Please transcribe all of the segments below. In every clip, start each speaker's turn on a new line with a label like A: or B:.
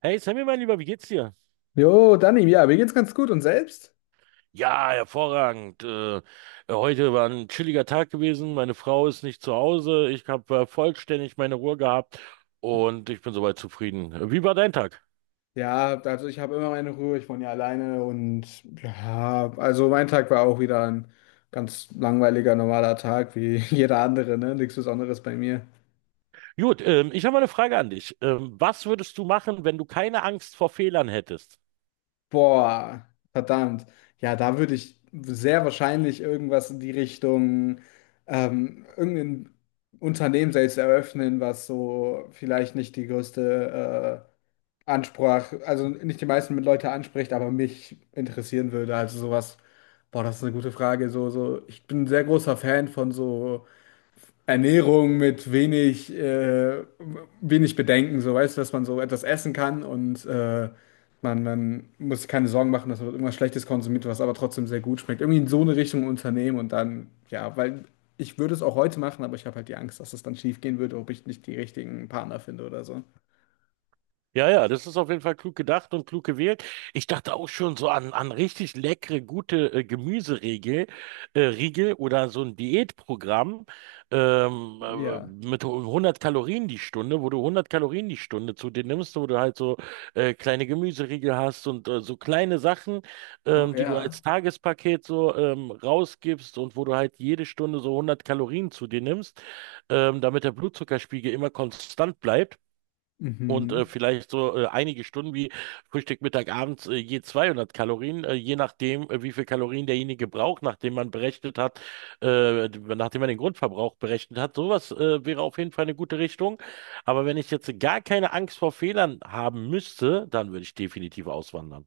A: Hey Sammy, mein Lieber, wie geht's dir?
B: Jo, Dani, ja, mir geht's ganz gut und selbst?
A: Ja, hervorragend. Heute war ein chilliger Tag gewesen. Meine Frau ist nicht zu Hause. Ich habe vollständig meine Ruhe gehabt und ich bin soweit zufrieden. Wie war dein Tag?
B: Ja, also ich habe immer meine Ruhe, ich wohne ja alleine und ja, also mein Tag war auch wieder ein ganz langweiliger, normaler Tag wie jeder andere, ne? Nichts Besonderes bei mir.
A: Gut, ich habe mal eine Frage an dich. Was würdest du machen, wenn du keine Angst vor Fehlern hättest?
B: Boah, verdammt. Ja, da würde ich sehr wahrscheinlich irgendwas in die Richtung, irgendein Unternehmen selbst eröffnen, was so vielleicht nicht die größte Ansprach, also nicht die meisten Leute anspricht, aber mich interessieren würde. Also sowas, boah, das ist eine gute Frage. So, so, ich bin ein sehr großer Fan von so. Ernährung mit wenig, wenig Bedenken, so weißt du, dass man so etwas essen kann und man muss sich keine Sorgen machen, dass man irgendwas Schlechtes konsumiert, was aber trotzdem sehr gut schmeckt. Irgendwie in so eine Richtung Unternehmen und dann, ja, weil ich würde es auch heute machen, aber ich habe halt die Angst, dass es dann schief gehen würde, ob ich nicht die richtigen Partner finde oder so.
A: Ja, ja, das ist auf jeden Fall klug gedacht und klug gewählt. Ich dachte auch schon so an richtig leckere, gute Gemüseriegel, Riegel oder so ein Diätprogramm ähm, äh,
B: Ja.
A: mit 100 Kalorien die Stunde, wo du 100 Kalorien die Stunde zu dir nimmst, wo du halt so kleine Gemüseriegel hast und so kleine Sachen,
B: Oh
A: die du als
B: ja.
A: Tagespaket so rausgibst und wo du halt jede Stunde so 100 Kalorien zu dir nimmst, damit der Blutzuckerspiegel immer konstant bleibt. Und
B: Mhm.
A: vielleicht so einige Stunden wie Frühstück, Mittag, Abends je 200 Kalorien, je nachdem, wie viel Kalorien derjenige braucht, nachdem man berechnet hat, nachdem man den Grundverbrauch berechnet hat. Sowas wäre auf jeden Fall eine gute Richtung. Aber wenn ich jetzt gar keine Angst vor Fehlern haben müsste, dann würde ich definitiv auswandern.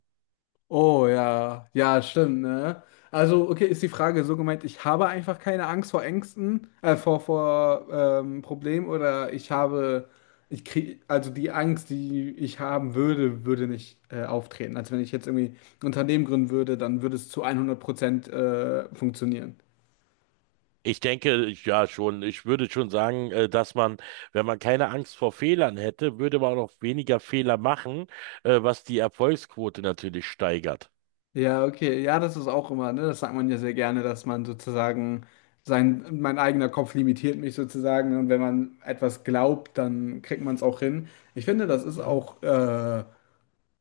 B: Oh ja, ja, stimmt, ne? Also, okay, ist die Frage so gemeint, ich habe einfach keine Angst vor Ängsten, vor, vor Problemen oder ich habe, ich krieg, also die Angst, die ich haben würde, würde nicht auftreten. Als wenn ich jetzt irgendwie ein Unternehmen gründen würde, dann würde es zu 100% funktionieren.
A: Ich denke, ja schon, ich würde schon sagen, dass man, wenn man keine Angst vor Fehlern hätte, würde man auch weniger Fehler machen, was die Erfolgsquote natürlich steigert.
B: Ja, okay. Ja, das ist auch immer, ne? Das sagt man ja sehr gerne, dass man sozusagen sein, mein eigener Kopf limitiert mich sozusagen. Und wenn man etwas glaubt, dann kriegt man es auch hin. Ich finde, das ist Mhm. auch in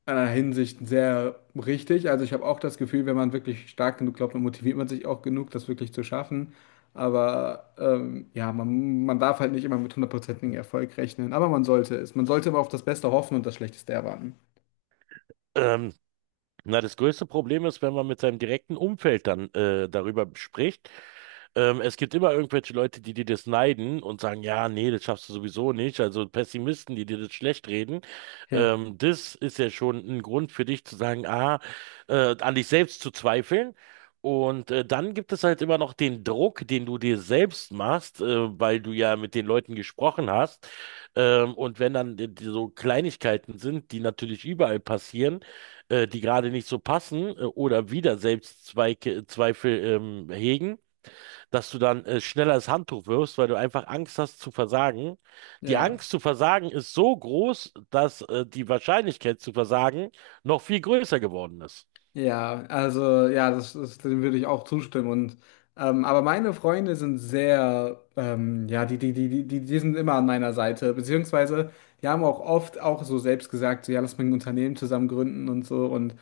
B: einer Hinsicht sehr richtig. Also ich habe auch das Gefühl, wenn man wirklich stark genug glaubt, dann motiviert man sich auch genug, das wirklich zu schaffen. Aber ja, man darf halt nicht immer mit hundertprozentigem Erfolg rechnen. Aber man sollte es. Man sollte aber auf das Beste hoffen und das Schlechteste erwarten.
A: Ähm, Na, das größte Problem ist, wenn man mit seinem direkten Umfeld dann darüber spricht. Es gibt immer irgendwelche Leute, die dir das neiden und sagen, ja, nee, das schaffst du sowieso nicht. Also Pessimisten, die dir das schlecht reden.
B: Ja.
A: Das ist ja schon ein Grund für dich zu sagen, an dich selbst zu zweifeln. Und dann gibt es halt immer noch den Druck, den du dir selbst machst, weil du ja mit den Leuten gesprochen hast. Und wenn dann die so Kleinigkeiten sind, die natürlich überall passieren, die gerade nicht so passen oder wieder Selbstzweifel hegen, dass du dann schneller das Handtuch wirfst, weil du einfach Angst hast zu versagen. Die
B: Ja.
A: Angst zu versagen ist so groß, dass die Wahrscheinlichkeit zu versagen noch viel größer geworden ist.
B: Ja, also ja, dem würde ich auch zustimmen. Und aber meine Freunde sind sehr, ja, die sind immer an meiner Seite, beziehungsweise die haben auch oft auch so selbst gesagt, so ja, lass mal ein Unternehmen zusammen gründen und so. Und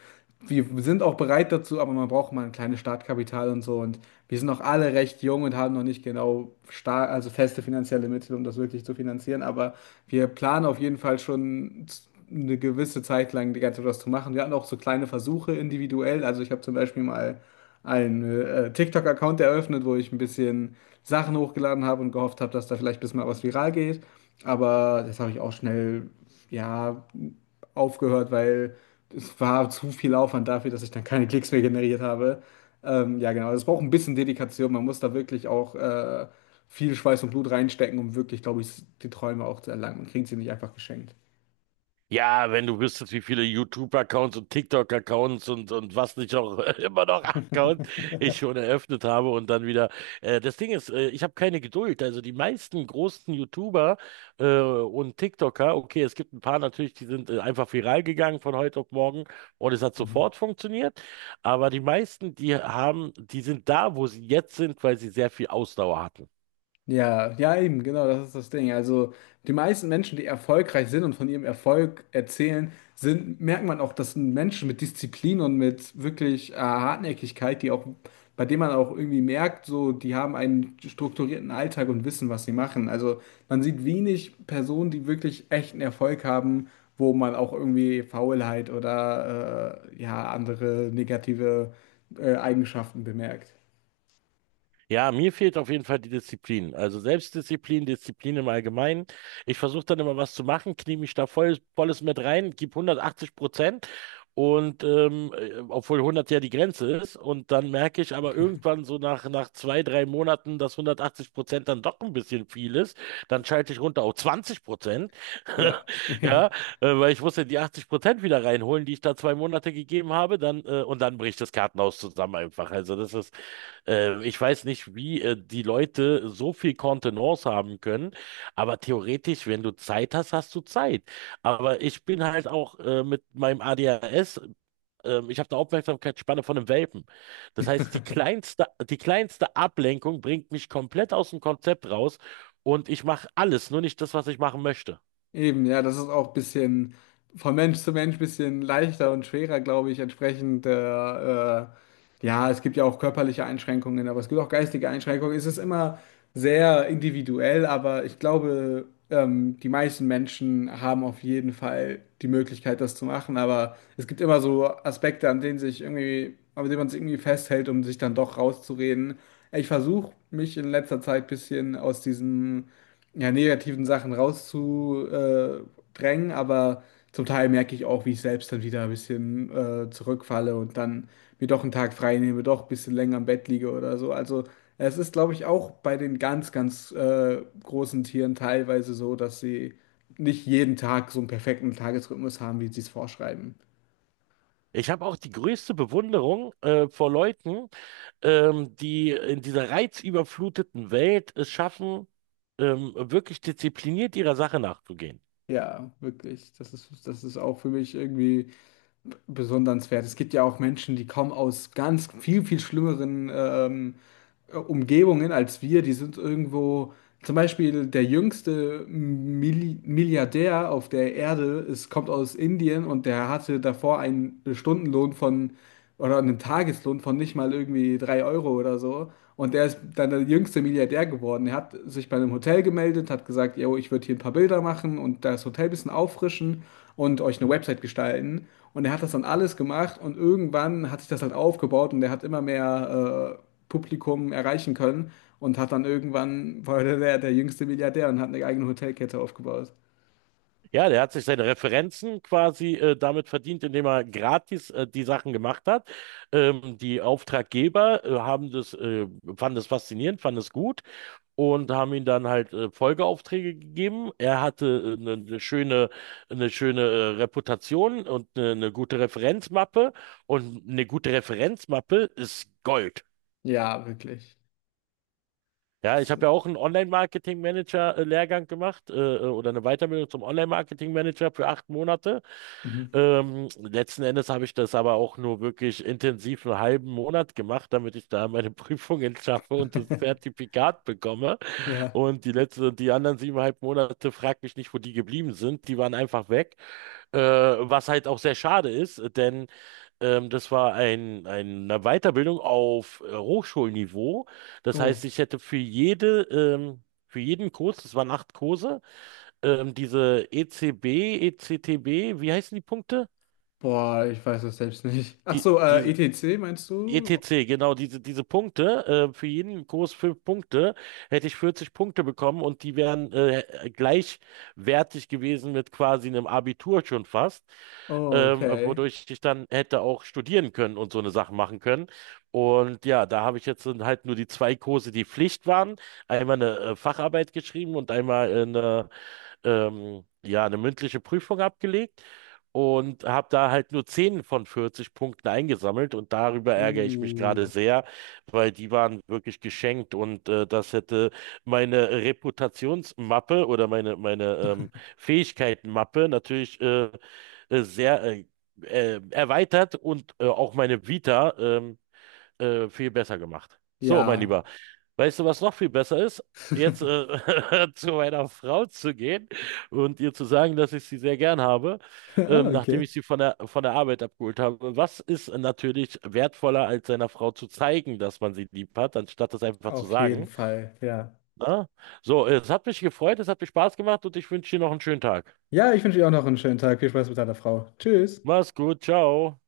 B: wir sind auch bereit dazu, aber man braucht mal ein kleines Startkapital und so. Und wir sind auch alle recht jung und haben noch nicht genau star also feste finanzielle Mittel, um das wirklich zu finanzieren. Aber wir planen auf jeden Fall schon eine gewisse Zeit lang die ganze Zeit was zu machen. Wir hatten auch so kleine Versuche individuell. Also ich habe zum Beispiel mal einen TikTok-Account eröffnet, wo ich ein bisschen Sachen hochgeladen habe und gehofft habe, dass da vielleicht ein bisschen mal was viral geht. Aber das habe ich auch schnell, ja, aufgehört, weil es war zu viel Aufwand dafür, dass ich dann keine Klicks mehr generiert habe. Ja, genau. Also es braucht ein bisschen Dedikation. Man muss da wirklich auch viel Schweiß und Blut reinstecken, um wirklich, glaube ich, die Träume auch zu erlangen. Man kriegt sie nicht einfach geschenkt.
A: Ja, wenn du wüsstest, wie viele YouTube-Accounts und TikTok-Accounts und was nicht auch immer noch Accounts ich schon eröffnet habe und dann wieder. Das Ding ist, ich habe keine Geduld. Also die meisten großen YouTuber und TikToker, okay, es gibt ein paar natürlich, die sind einfach viral gegangen von heute auf morgen und es hat
B: Mhm.
A: sofort funktioniert. Aber die meisten, die sind da, wo sie jetzt sind, weil sie sehr viel Ausdauer hatten.
B: Ja, ja, eben, genau, das ist das Ding. Also, die meisten Menschen, die erfolgreich sind und von ihrem Erfolg erzählen, sind, merkt man auch, das sind Menschen mit Disziplin und mit wirklich Hartnäckigkeit, die auch, bei denen man auch irgendwie merkt, so, die haben einen strukturierten Alltag und wissen, was sie machen. Also, man sieht wenig Personen, die wirklich echten Erfolg haben, wo man auch irgendwie Faulheit oder ja, andere negative Eigenschaften bemerkt.
A: Ja, mir fehlt auf jeden Fall die Disziplin. Also Selbstdisziplin, Disziplin im Allgemeinen. Ich versuche dann immer was zu machen, knie mich da volles mit rein, gib 180%. Und obwohl 100 ja die Grenze ist. Und dann merke ich aber irgendwann so nach zwei, drei Monaten, dass 180% dann doch ein bisschen viel ist. Dann schalte ich runter auf 20%.
B: Ja, ja.
A: Ja, weil ich muss ja die 80% wieder reinholen, die ich da 2 Monate gegeben habe. Und dann bricht das Kartenhaus zusammen einfach. Also das ist ich weiß nicht, wie die Leute so viel Kontenance haben können, aber theoretisch, wenn du Zeit hast, hast du Zeit. Aber ich bin halt auch mit meinem ADHS, ich habe eine Aufmerksamkeitsspanne von einem Welpen. Das heißt, die kleinste Ablenkung bringt mich komplett aus dem Konzept raus und ich mache alles, nur nicht das, was ich machen möchte.
B: Eben, ja, das ist auch ein bisschen von Mensch zu Mensch ein bisschen leichter und schwerer, glaube ich, entsprechend. Ja, es gibt ja auch körperliche Einschränkungen, aber es gibt auch geistige Einschränkungen. Es ist immer sehr individuell, aber ich glaube, die meisten Menschen haben auf jeden Fall die Möglichkeit, das zu machen. Aber es gibt immer so Aspekte, an denen sich irgendwie, an denen man sich irgendwie festhält, um sich dann doch rauszureden. Ich versuche mich in letzter Zeit ein bisschen aus diesem ja, negativen Sachen rauszudrängen, aber zum Teil merke ich auch, wie ich selbst dann wieder ein bisschen zurückfalle und dann mir doch einen Tag frei nehme, doch ein bisschen länger im Bett liege oder so. Also es ist, glaube ich, auch bei den ganz, ganz großen Tieren teilweise so, dass sie nicht jeden Tag so einen perfekten Tagesrhythmus haben, wie sie es vorschreiben.
A: Ich habe auch die größte Bewunderung vor Leuten, die in dieser reizüberfluteten Welt es schaffen, wirklich diszipliniert ihrer Sache nachzugehen.
B: Ja, wirklich. Das ist auch für mich irgendwie besondernswert. Es gibt ja auch Menschen, die kommen aus ganz viel, viel schlimmeren Umgebungen als wir, die sind irgendwo, zum Beispiel der jüngste Milliardär auf der Erde, es kommt aus Indien und der hatte davor einen Stundenlohn von oder einen Tageslohn von nicht mal irgendwie 3 Euro oder so. Und der ist dann der jüngste Milliardär geworden. Er hat sich bei einem Hotel gemeldet, hat gesagt, yo, ich würde hier ein paar Bilder machen und das Hotel ein bisschen auffrischen und euch eine Website gestalten. Und er hat das dann alles gemacht und irgendwann hat sich das halt aufgebaut und er hat immer mehr Publikum erreichen können und hat dann irgendwann, war jüngste Milliardär und hat eine eigene Hotelkette aufgebaut.
A: Ja, der hat sich seine Referenzen quasi damit verdient, indem er gratis die Sachen gemacht hat. Die Auftraggeber haben fanden das faszinierend, fanden es gut und haben ihm dann halt Folgeaufträge gegeben. Er hatte eine schöne Reputation und eine gute Referenzmappe. Und eine gute Referenzmappe ist Gold.
B: Ja, wirklich.
A: Ja, ich
B: Das,
A: habe ja auch einen Online-Marketing-Manager-Lehrgang gemacht oder eine Weiterbildung zum Online-Marketing-Manager für 8 Monate.
B: mhm.
A: Letzten Endes habe ich das aber auch nur wirklich intensiv einen halben Monat gemacht, damit ich da meine Prüfungen schaffe und das Zertifikat bekomme.
B: Ja.
A: Und die anderen 7,5 Monate, frag mich nicht, wo die geblieben sind. Die waren einfach weg. Was halt auch sehr schade ist, denn ähm, das war ein, eine Weiterbildung auf Hochschulniveau. Das
B: Oh.
A: heißt, ich hätte für für jeden Kurs, das waren 8 Kurse, diese ECB, ECTB, wie heißen die Punkte?
B: Boah, ich weiß das selbst nicht. Ach
A: Die,
B: so,
A: die
B: ETC meinst du?
A: ETC, genau, diese Punkte, für jeden Kurs 5 Punkte, hätte ich 40 Punkte bekommen und die wären gleichwertig gewesen mit quasi einem Abitur schon fast,
B: Oh, okay.
A: wodurch ich dann hätte auch studieren können und so eine Sache machen können. Und ja, da habe ich jetzt dann halt nur die zwei Kurse, die Pflicht waren, einmal eine Facharbeit geschrieben und einmal eine ja, eine mündliche Prüfung abgelegt und habe da halt nur 10 von 40 Punkten eingesammelt und darüber ärgere ich mich gerade
B: Uh.
A: sehr, weil die waren wirklich geschenkt und das hätte meine Reputationsmappe oder meine Fähigkeitenmappe natürlich sehr erweitert und auch meine Vita viel besser gemacht. So, mein
B: Ja.
A: Lieber. Weißt du, was noch viel besser ist? Jetzt zu meiner Frau zu gehen und ihr zu sagen, dass ich sie sehr gern habe,
B: Ah,
A: nachdem
B: okay.
A: ich sie von von der Arbeit abgeholt habe. Was ist natürlich wertvoller, als seiner Frau zu zeigen, dass man sie lieb hat, anstatt das einfach zu
B: Auf jeden
A: sagen?
B: Fall, ja.
A: Na? So, es hat mich gefreut, es hat mir Spaß gemacht und ich wünsche dir noch einen schönen Tag.
B: Ja, ich wünsche dir auch noch einen schönen Tag. Viel Spaß mit deiner Frau. Tschüss.
A: Mach's gut, ciao.